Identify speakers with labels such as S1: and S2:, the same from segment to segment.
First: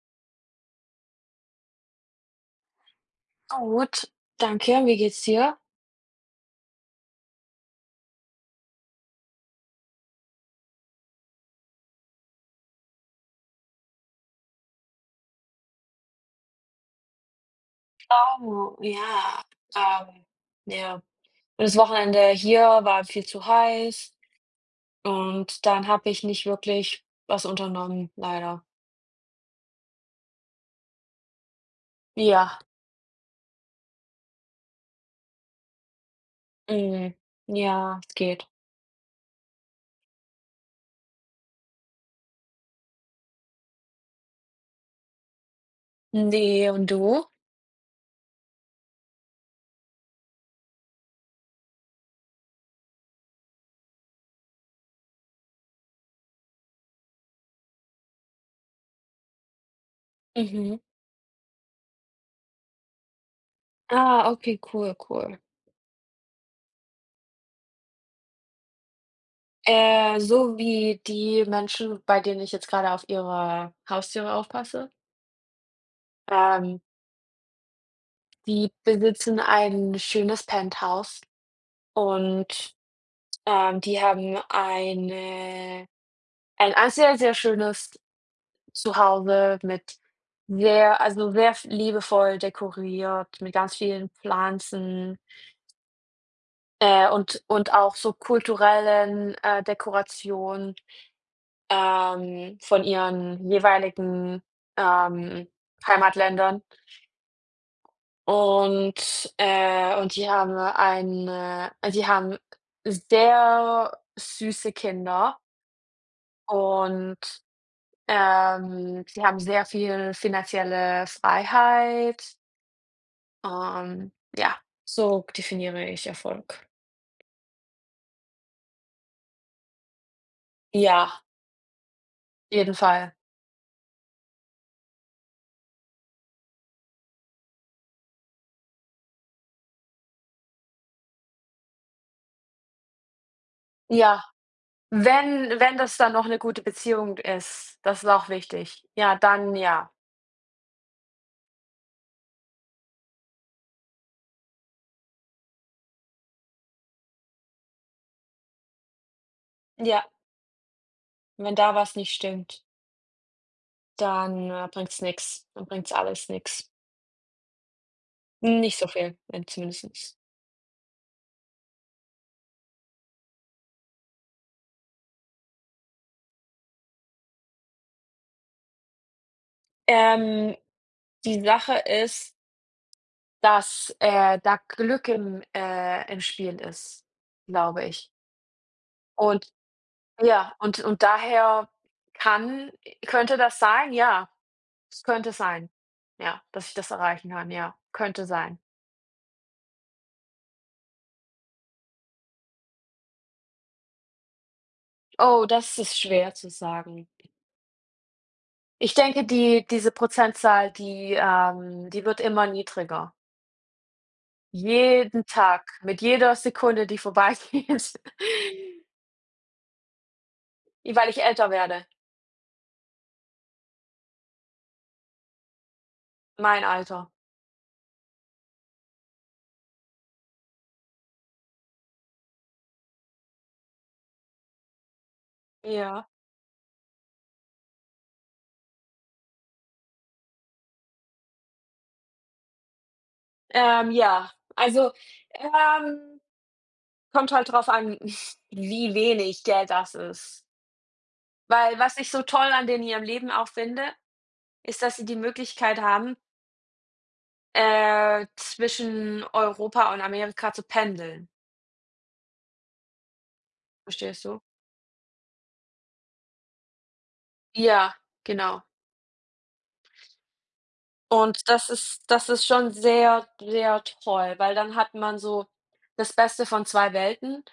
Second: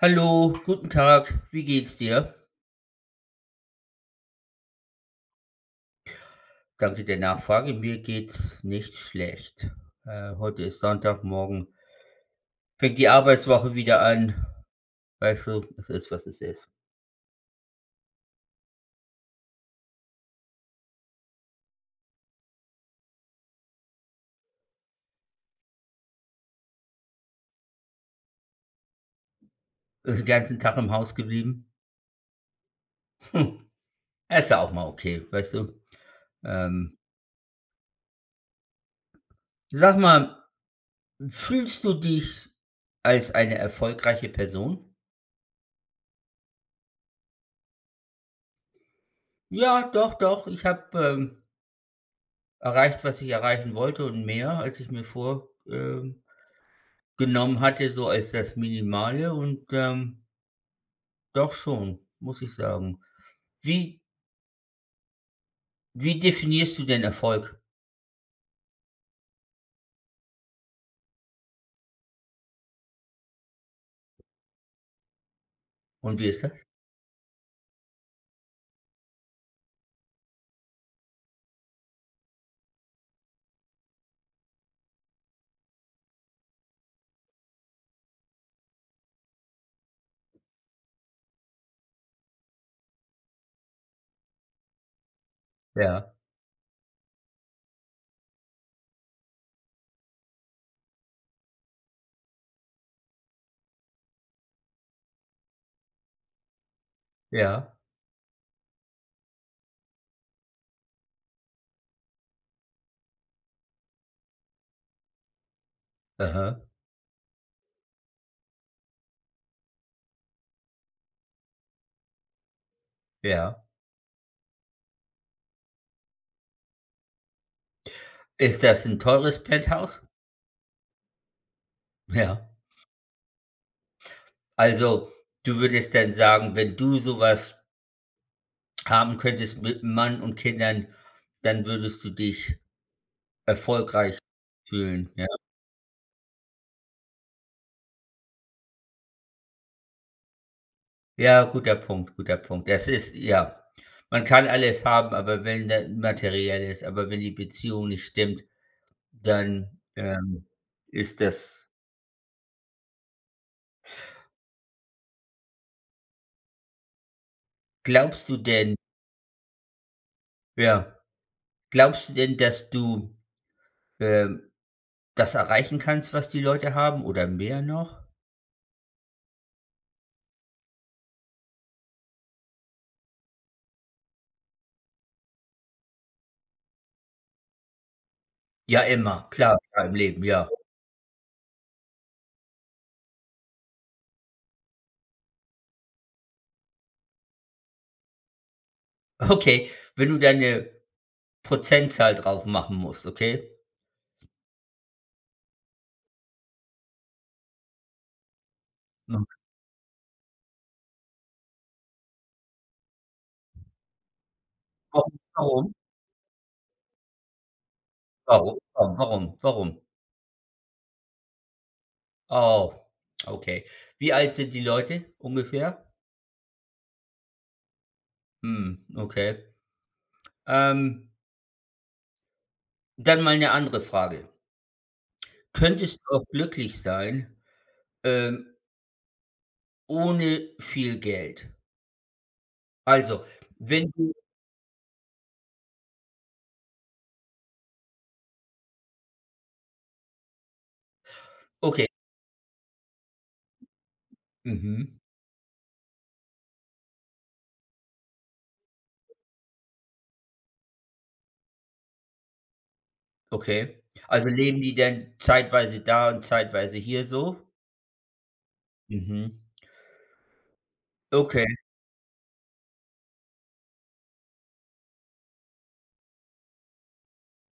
S1: Hallo, guten Tag. Wie geht's dir?
S2: Gut, danke. Wie geht's dir?
S1: Danke der Nachfrage. Mir geht's nicht schlecht. Heute ist Sonntag, morgen fängt die Arbeitswoche wieder an. Weißt du, es ist, was es ist.
S2: Oh, ja. Ähm, ja. Das Wochenende hier war viel zu heiß und dann habe ich nicht wirklich was unternommen, leider.
S1: Ist den ganzen Tag im Haus geblieben.
S2: Ja.
S1: Hm, ist ja auch mal okay, weißt du? Ähm,
S2: Mhm. Ja, es geht.
S1: Sag mal, fühlst du dich als eine erfolgreiche Person?
S2: Ne, und du?
S1: Ja, doch, doch. Ich habe erreicht, was ich erreichen wollte und mehr, als ich mir vor, genommen hatte, so als das Minimale und,
S2: Mhm.
S1: doch schon, muss ich sagen. Wie
S2: Ah, okay, cool, cool.
S1: wie definierst du denn Erfolg
S2: So wie die Menschen, bei denen ich jetzt gerade auf ihre Haustiere aufpasse,
S1: und wie ist das?
S2: ähm, die besitzen ein schönes Penthouse und die haben ein sehr, sehr schönes Zuhause mit sehr sehr f liebevoll dekoriert mit ganz vielen Pflanzen,
S1: Ja,
S2: und auch so kulturellen, Dekorationen, von ihren jeweiligen, ähm, Heimatländern.
S1: ja,
S2: Und die haben sehr süße Kinder
S1: aha,
S2: und sie haben sehr viel finanzielle Freiheit.
S1: ja.
S2: Ja. So definiere ich Erfolg.
S1: Ist das ein teures Penthouse?
S2: Ja,
S1: Ja.
S2: jeden Fall.
S1: Also, du würdest dann sagen, wenn du so was haben könntest mit Mann und Kindern, dann würdest du dich erfolgreich
S2: Ja,
S1: fühlen? Ja?
S2: wenn das dann noch eine gute Beziehung ist, das ist auch wichtig. Ja, dann ja.
S1: Ja, guter Punkt, guter Punkt. Das ist ja, man kann alles haben, aber wenn das materiell ist, aber wenn die Beziehung nicht stimmt, dann,
S2: Ja,
S1: ähm, ist
S2: wenn
S1: das
S2: da was nicht stimmt, dann, bringt's nix. Dann bringt's alles nix.
S1: glaubst du denn
S2: Nicht so viel, wenn zumindestens.
S1: ja, glaubst du denn, dass du, ähm, das erreichen kannst, was die Leute haben oder mehr noch?
S2: Ähm, die Sache ist, dass, da Glück im Spiel ist, glaube ich.
S1: Ja, immer,
S2: Und
S1: klar, ja, im Leben, ja.
S2: ja, und daher kann könnte das sein? Ja, es könnte sein. Ja, dass ich das erreichen kann, ja, könnte sein.
S1: Okay, wenn du da 'ne Prozentzahl drauf machen musst, okay?
S2: Oh, das ist schwer zu sagen. Ich
S1: Mhm.
S2: denke, diese Prozentzahl, die wird immer niedriger.
S1: Warum,
S2: Jeden Tag,
S1: warum,
S2: mit jeder Sekunde, die vorbeigeht,
S1: warum, warum, warum, warum?
S2: weil ich älter werde,
S1: Oh, okay. Wie alt sind die Leute ungefähr?
S2: mein Alter.
S1: Hm, okay. Ähm, Dann mal eine andere Frage. Könntest
S2: Ja,
S1: du auch glücklich sein, ähm, ohne viel Geld? Also, wenn du
S2: ja, also, ähm, kommt halt drauf an, wie wenig Geld das ist. Weil
S1: okay,
S2: was ich so toll an denen in ihrem Leben auch finde, ist, dass
S1: mhm,
S2: sie die Möglichkeit haben, zwischen Europa und Amerika zu pendeln.
S1: okay.
S2: Verstehst
S1: Also,
S2: du?
S1: leben die dann zeitweise da und zeitweise hier so?
S2: Ja, genau.
S1: Mhm. Okay.
S2: Und das ist schon sehr, sehr toll, weil dann hat man so das Beste von 2 Welten.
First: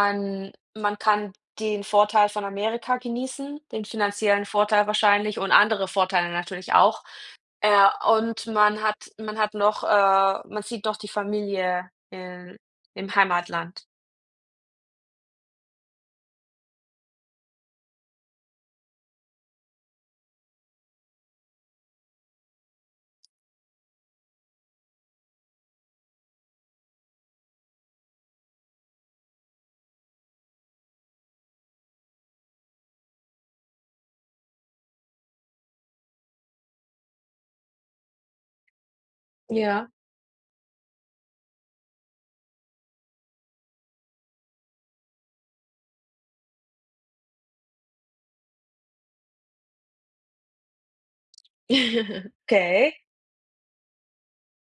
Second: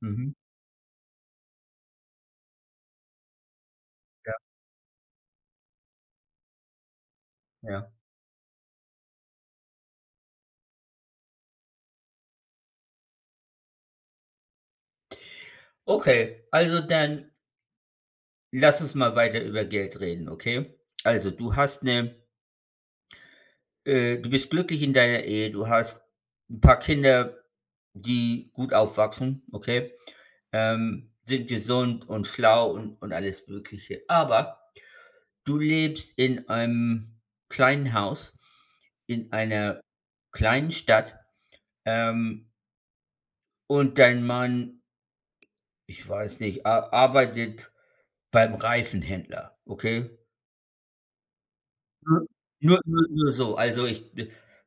S1: Mhm.
S2: Man kann den Vorteil von Amerika genießen, den
S1: Ja,
S2: finanziellen Vorteil wahrscheinlich und andere Vorteile natürlich auch.
S1: ja.
S2: Ja, und man hat noch, man sieht noch die Familie in im Heimatland.
S1: Okay, also dann lass uns mal weiter über Geld reden, okay? Also, du hast eine du bist glücklich in deiner Ehe, du hast ein paar Kinder, die gut aufwachsen, okay? Sind gesund und schlau und alles Mögliche. Aber du lebst in einem kleinen Haus, in einer
S2: Ja.
S1: kleinen Stadt, ähm, und dein Mann, ich weiß nicht, a arbeitet beim Reifenhändler, okay? Nur nur
S2: Okay.
S1: nur nur so, also ich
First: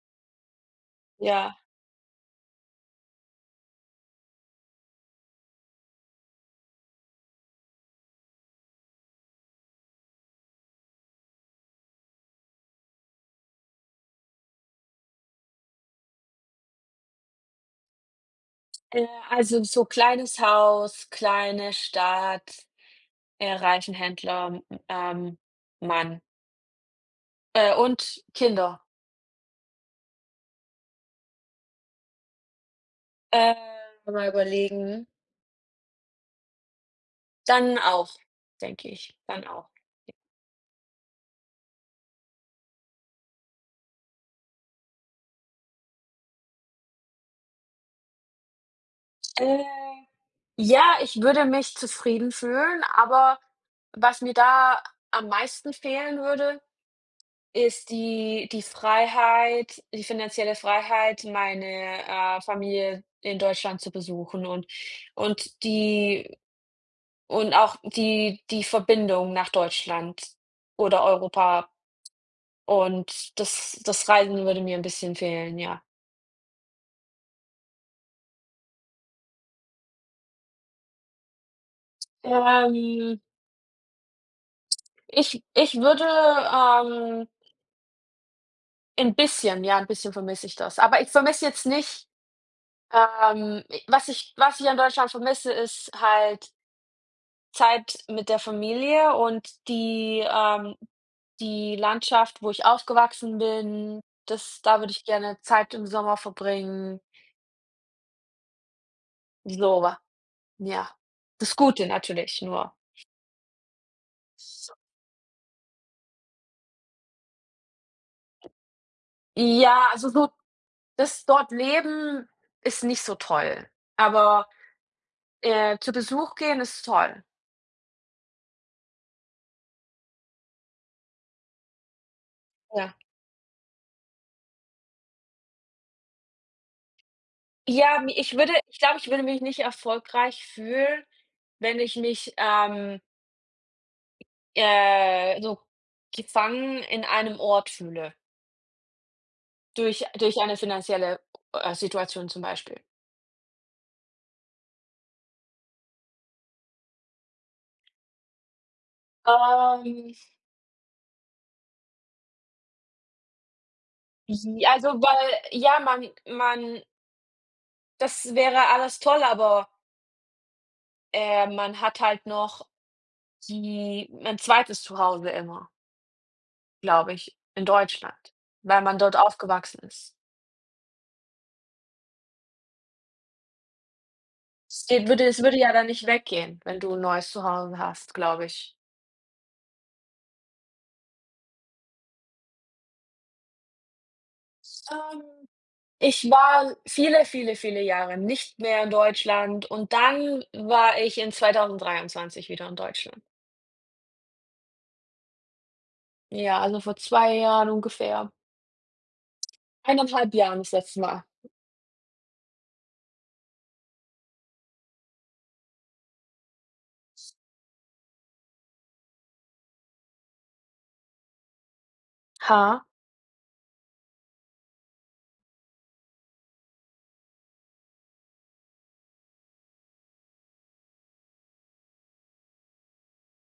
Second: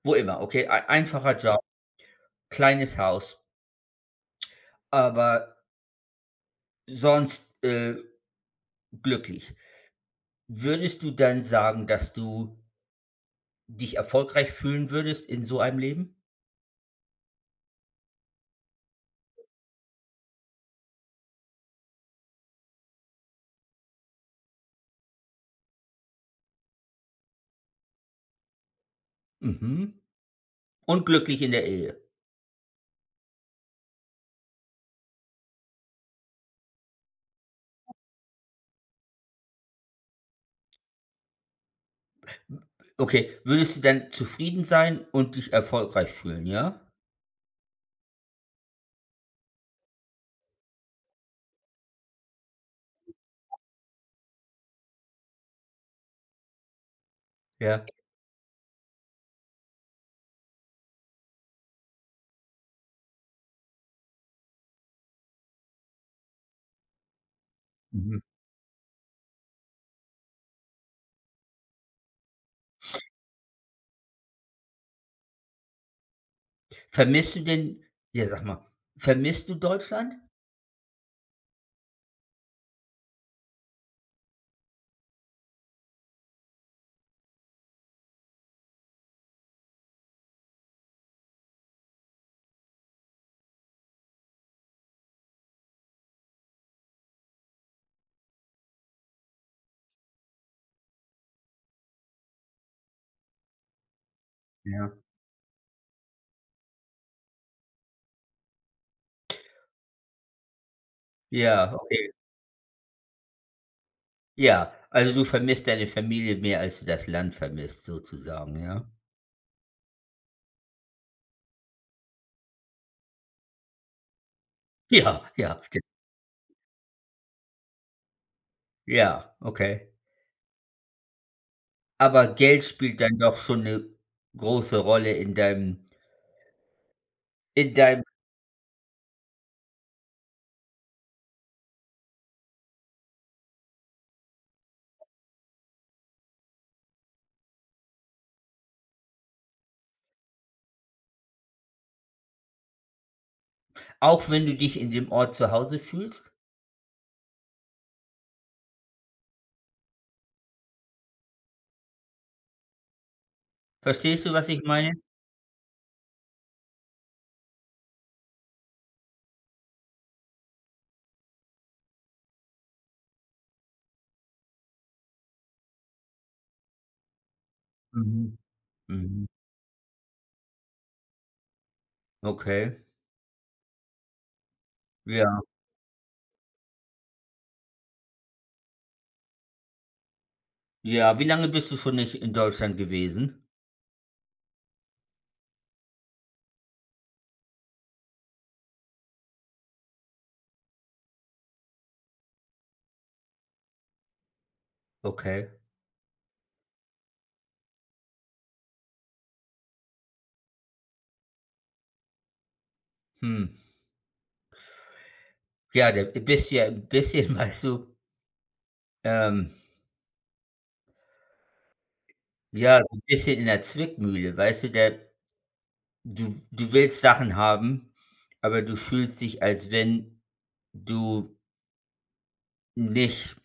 S1: wo immer, okay? Ei einfacher
S2: Ja.
S1: Job, kleines Haus, aber sonst, glücklich. Würdest du dann sagen, dass du dich erfolgreich fühlen würdest in so einem Leben?
S2: Also so kleines Haus, kleine Stadt, Reifenhändler, m ähm, Mann, und Kinder.
S1: Mhm. Und glücklich in der Ehe.
S2: Äh, mal überlegen. Dann auch, denke ich, dann auch.
S1: Okay, würdest du dann zufrieden sein und dich erfolgreich fühlen, ja?
S2: Äh, ja, ich würde mich zufrieden fühlen, aber was mir da am meisten fehlen würde
S1: Ja.
S2: ist die Freiheit die finanzielle Freiheit, meine, Familie in Deutschland zu besuchen und die und auch
S1: Mhm.
S2: die Verbindung nach Deutschland oder Europa und das Reisen würde mir ein bisschen fehlen, ja.
S1: Vermisst du denn ja, sag mal, vermisst du Deutschland?
S2: Ähm, ich würde, 'n bisschen ja, ein bisschen vermisse ich das. Aber ich vermisse jetzt nicht, i was ich an Deutschland vermisse, ist halt Zeit mit der Familie und die, die Landschaft, wo ich aufgewachsen bin, das da würde
S1: Ja.
S2: ich gerne Zeit im Sommer verbringen, so wa ja. Das
S1: Ja,
S2: Gute
S1: okay.
S2: natürlich nur.
S1: Ja, also du vermisst deine Familie mehr, als du das Land vermisst sozusagen, ja?
S2: Ja, also so das dort leben ist nicht so toll, aber,
S1: Ja, ja, stimmt.
S2: zu Besuch gehen ist toll.
S1: Ja, okay. Aber Geld
S2: Ja.
S1: spielt dann doch schon eine große Rolle in
S2: Ja,
S1: deinem
S2: mi ich würde ich würde mich nicht erfolgreich fühlen, wenn ich mich, so gefangen in einem Ort fühle, durch eine finanzielle, Situation zum Beispiel.
S1: auch wenn du dich in dem Ort zu Hause fühlst?
S2: Ähm,
S1: Verstehst du, was ich
S2: j also,
S1: meine?
S2: weil ja, man das wäre alles toll, aber, man hat halt noch die ein zweites Zuhause immer, glaube ich, in Deutschland,
S1: Mhm,
S2: weil man dort
S1: mhm,
S2: aufgewachsen ist.
S1: okay. Ja,
S2: Es würde ja dann nicht weggehen, wenn du 'n neues Zuhause hast, glaube ich.
S1: ja. Wie lange bist du schon nicht in Deutschland gewesen?
S2: Ähm Ich war viele, viele, viele Jahre nicht mehr in Deutschland und dann war ich in 2023 wieder in Deutschland.
S1: Okay,
S2: Ja, also vor 2 Jahren ungefähr. 1,5 Jahren das letzte Mal.
S1: hm. Ja, da bist du ja 'n bisschen weißt du, ähm, ja,
S2: Ha?
S1: so 'n bisschen in der Zwickmühle, weißt du, da du willst Sachen haben, aber du fühlst dich, als wenn du nicht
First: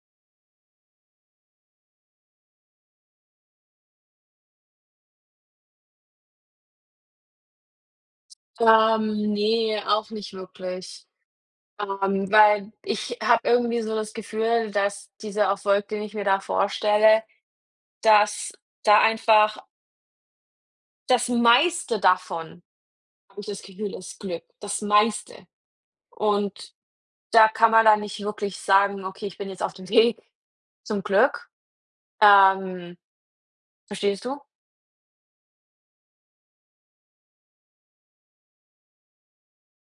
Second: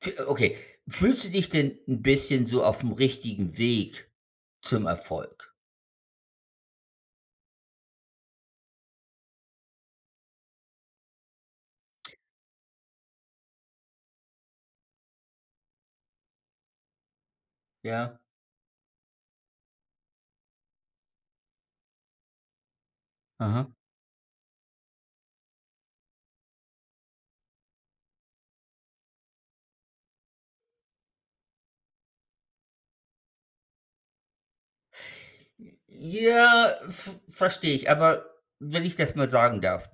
S1: f okay, fühlst du dich denn ein bisschen so auf dem richtigen Weg zum Erfolg?
S2: Ne, auch nicht wirklich. Weil ich habe irgendwie so das Gefühl, dass dieser Erfolg, den ich mir da vorstelle,
S1: Ja?
S2: dass da einfach das meiste davon, habe ich das
S1: Aha.
S2: Gefühl, ist Glück, das meiste. Und da kann man dann nicht wirklich sagen: „Okay, ich bin jetzt auf dem Weg“, zum Glück. Ähm, verstehst du?
S1: Ja, v verstehe ich, aber wenn ich das mal sagen darf,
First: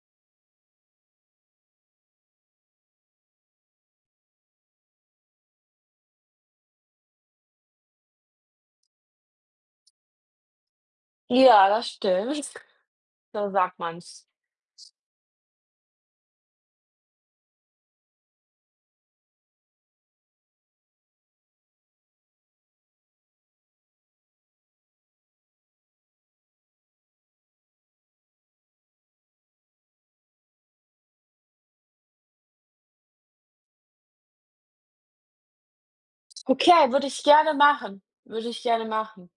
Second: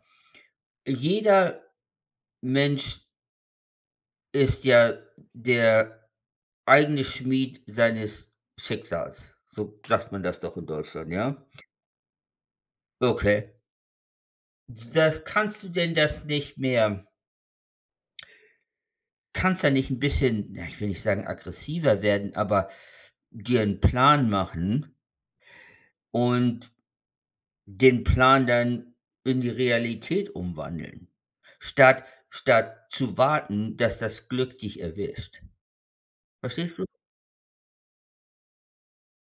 S1: jeder Mensch ist ja der eigene Schmied seines Schicksals. So sagt man das doch in Deutschland, ja?
S2: Ja, das stimmt. So
S1: Okay.
S2: sagt man's.
S1: Das kannst du denn das nicht mehr kannst ja nicht ein bisschen, ja, ich will nicht sagen aggressiver werden, aber dir einen Plan machen und den Plan dann in die Realität umwandeln, statt zu warten, dass das Glück dich erwischt. Verstehst du?
S2: Okay, würde ich gerne machen. Würde ich gerne machen.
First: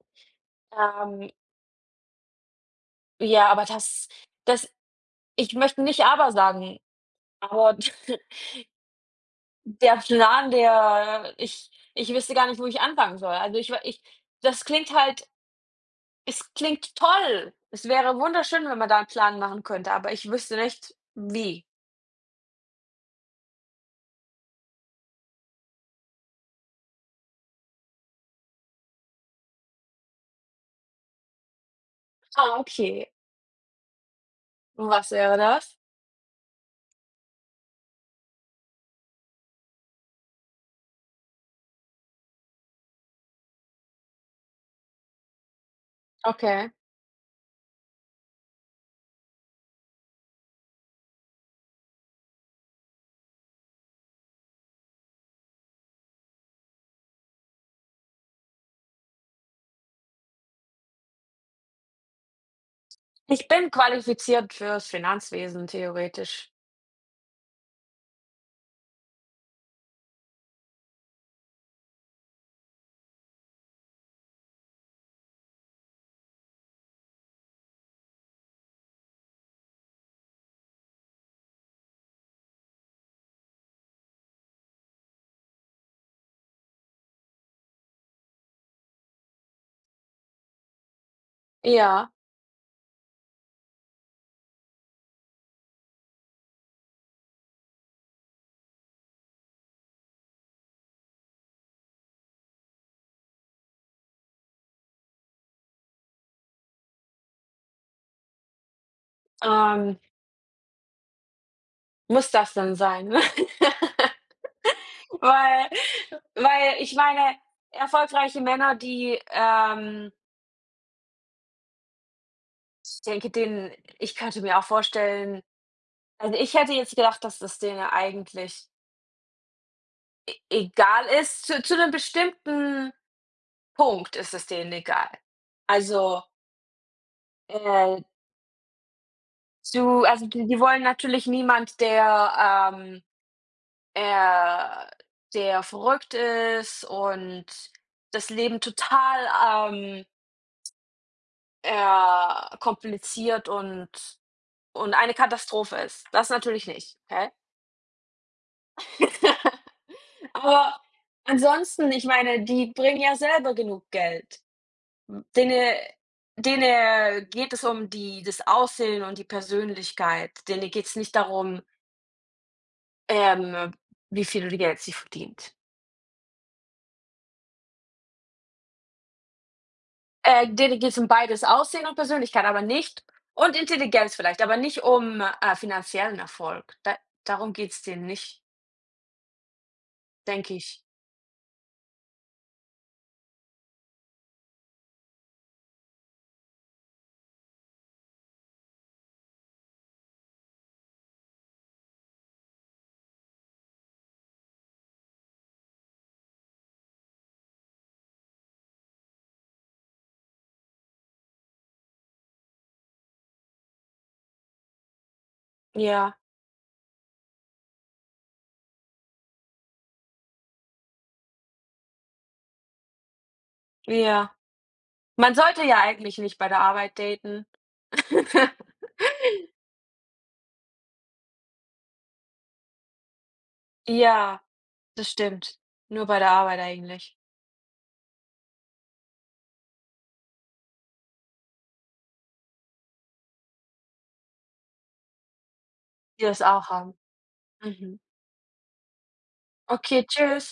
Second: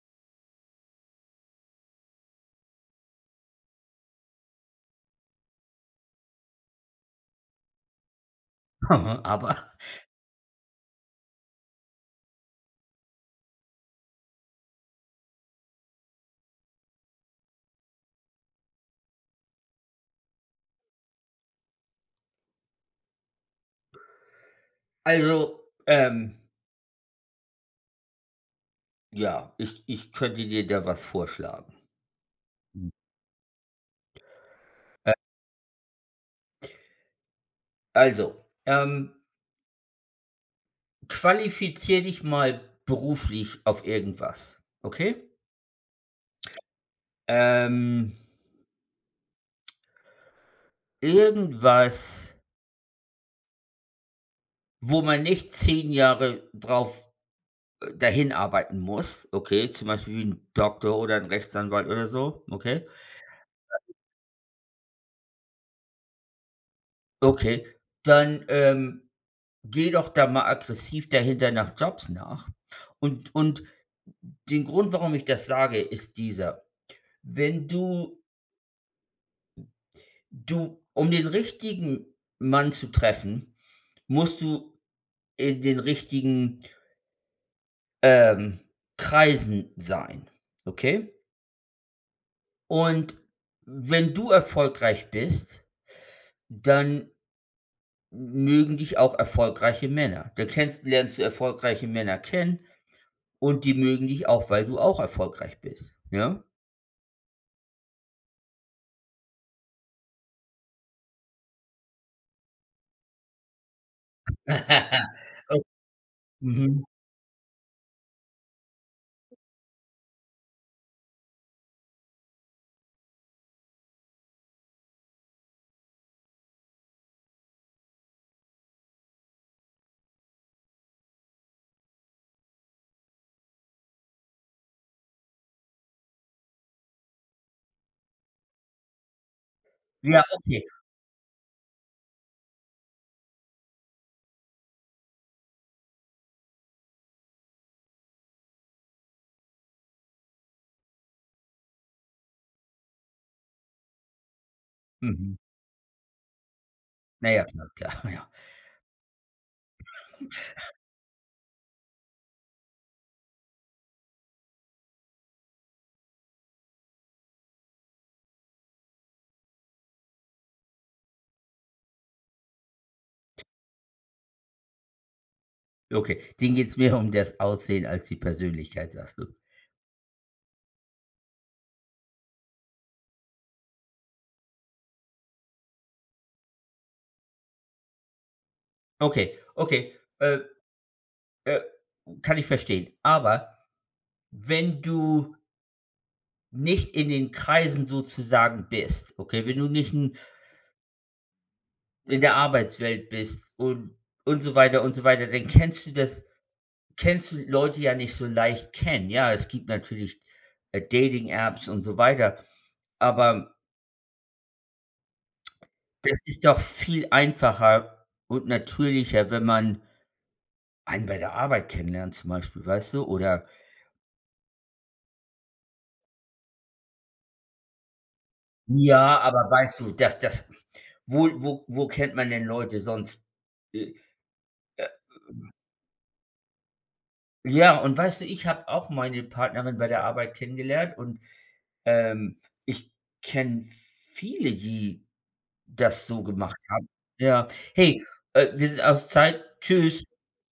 S2: Ähm, ja, aber das ich möchte nicht „aber“ sagen, aber
S1: Aber
S2: der Plan, der ich wüsste gar nicht, wo ich anfangen soll. Also, ich das klingt halt es klingt toll. Es wäre wunderschön, wenn man da einen Plan machen könnte, aber ich wüsste nicht wie.
S1: also, ja, ich könnte dir da was vorschlagen.
S2: Ah,
S1: Hm,
S2: okay. Und was
S1: äh,
S2: wäre das?
S1: also, qualifizier dich mal beruflich auf irgendwas, okay?
S2: Okay.
S1: Ähm Irgendwas, wo man nicht 10 Jahre drauf dahin arbeiten muss, okay, zum Beispiel wie 'n Doktor oder ein Rechtsanwalt oder so, okay?
S2: Ich bin qualifiziert fürs Finanzwesen theoretisch.
S1: Okay, dann, geh doch da mal aggressiv dahinter nach Jobs nach. Und den Grund, warum ich das sage, ist dieser: Wenn du um den richtigen Mann zu treffen, musst du in den richtigen, ähm, Kreisen sein, okay?
S2: Ja,
S1: Und wenn du erfolgreich bist, dann mögen dich auch erfolgreiche Männer. Dann kennst lernst du erfolgreiche Männer kennen und die mögen dich auch, weil du auch erfolgreich bist, ja?
S2: ähm, muss das denn sein?
S1: O
S2: Weil
S1: Mhm.
S2: ich meine, erfolgreiche Männer, ich denke, denen ich könnte mir auch vorstellen also, ich hätte jetzt gedacht, dass das denen eigentlich e egal ist. Zu 'nem bestimmten Punkt ist es denen egal. Also, äh,
S1: Ja,
S2: die
S1: okay.
S2: wollen natürlich niemand, der, er sehr verrückt ist und das Leben total, ja, kompliziert und eine
S1: Mhm.
S2: Katastrophe ist. Das natürlich nicht,
S1: Na
S2: okay?
S1: ja, klar, klar, ja.
S2: Aber ansonsten, ich meine, die bringen ja selber genug Geld. Denen geht es um die das Aussehen und die Persönlichkeit. Denen geht es nicht darum, ähm, wie viel Geld sie verdient.
S1: Okay, denen geht's mehr um das Aussehen als die Persönlichkeit, sagst du.
S2: Denen geht's um beides, Aussehen und Persönlichkeit, aber nicht und Intelligenz vielleicht, aber nicht um, finanziellen Erfolg. Da darum geht's denen nicht,
S1: Okay, okay,
S2: denke ich.
S1: äh, kann ich verstehen. Aber wenn du nicht in den Kreisen sozusagen bist, okay, wenn du nicht ein in der Arbeitswelt bist und so weiter und so weiter, dann kennst du Leute ja nicht so leicht kennen. Ja, es gibt natürlich, Dating-Apps und so weiter, aber
S2: Ja,
S1: das ist doch viel einfacher und natürlicher, wenn man einen bei der Arbeit kennenlernt zum Beispiel, weißt du? Oder
S2: ja. Man sollte ja eigentlich nicht bei der Arbeit daten.
S1: ja, aber weißt du, das wo kennt man denn Leute sonst? Äh
S2: Ja, das stimmt. Nur bei der Arbeit eigentlich,
S1: Ja, und weißt du, ich habe auch meine Partnerin bei der Arbeit kennengelernt und, ähm, ich kenne viele, die das so
S2: die das
S1: gemacht
S2: auch
S1: haben.
S2: haben.
S1: Ja.
S2: Mhm.
S1: Hey, wir sind aus Zeit.
S2: Okay,
S1: Tschüss.
S2: tschüss.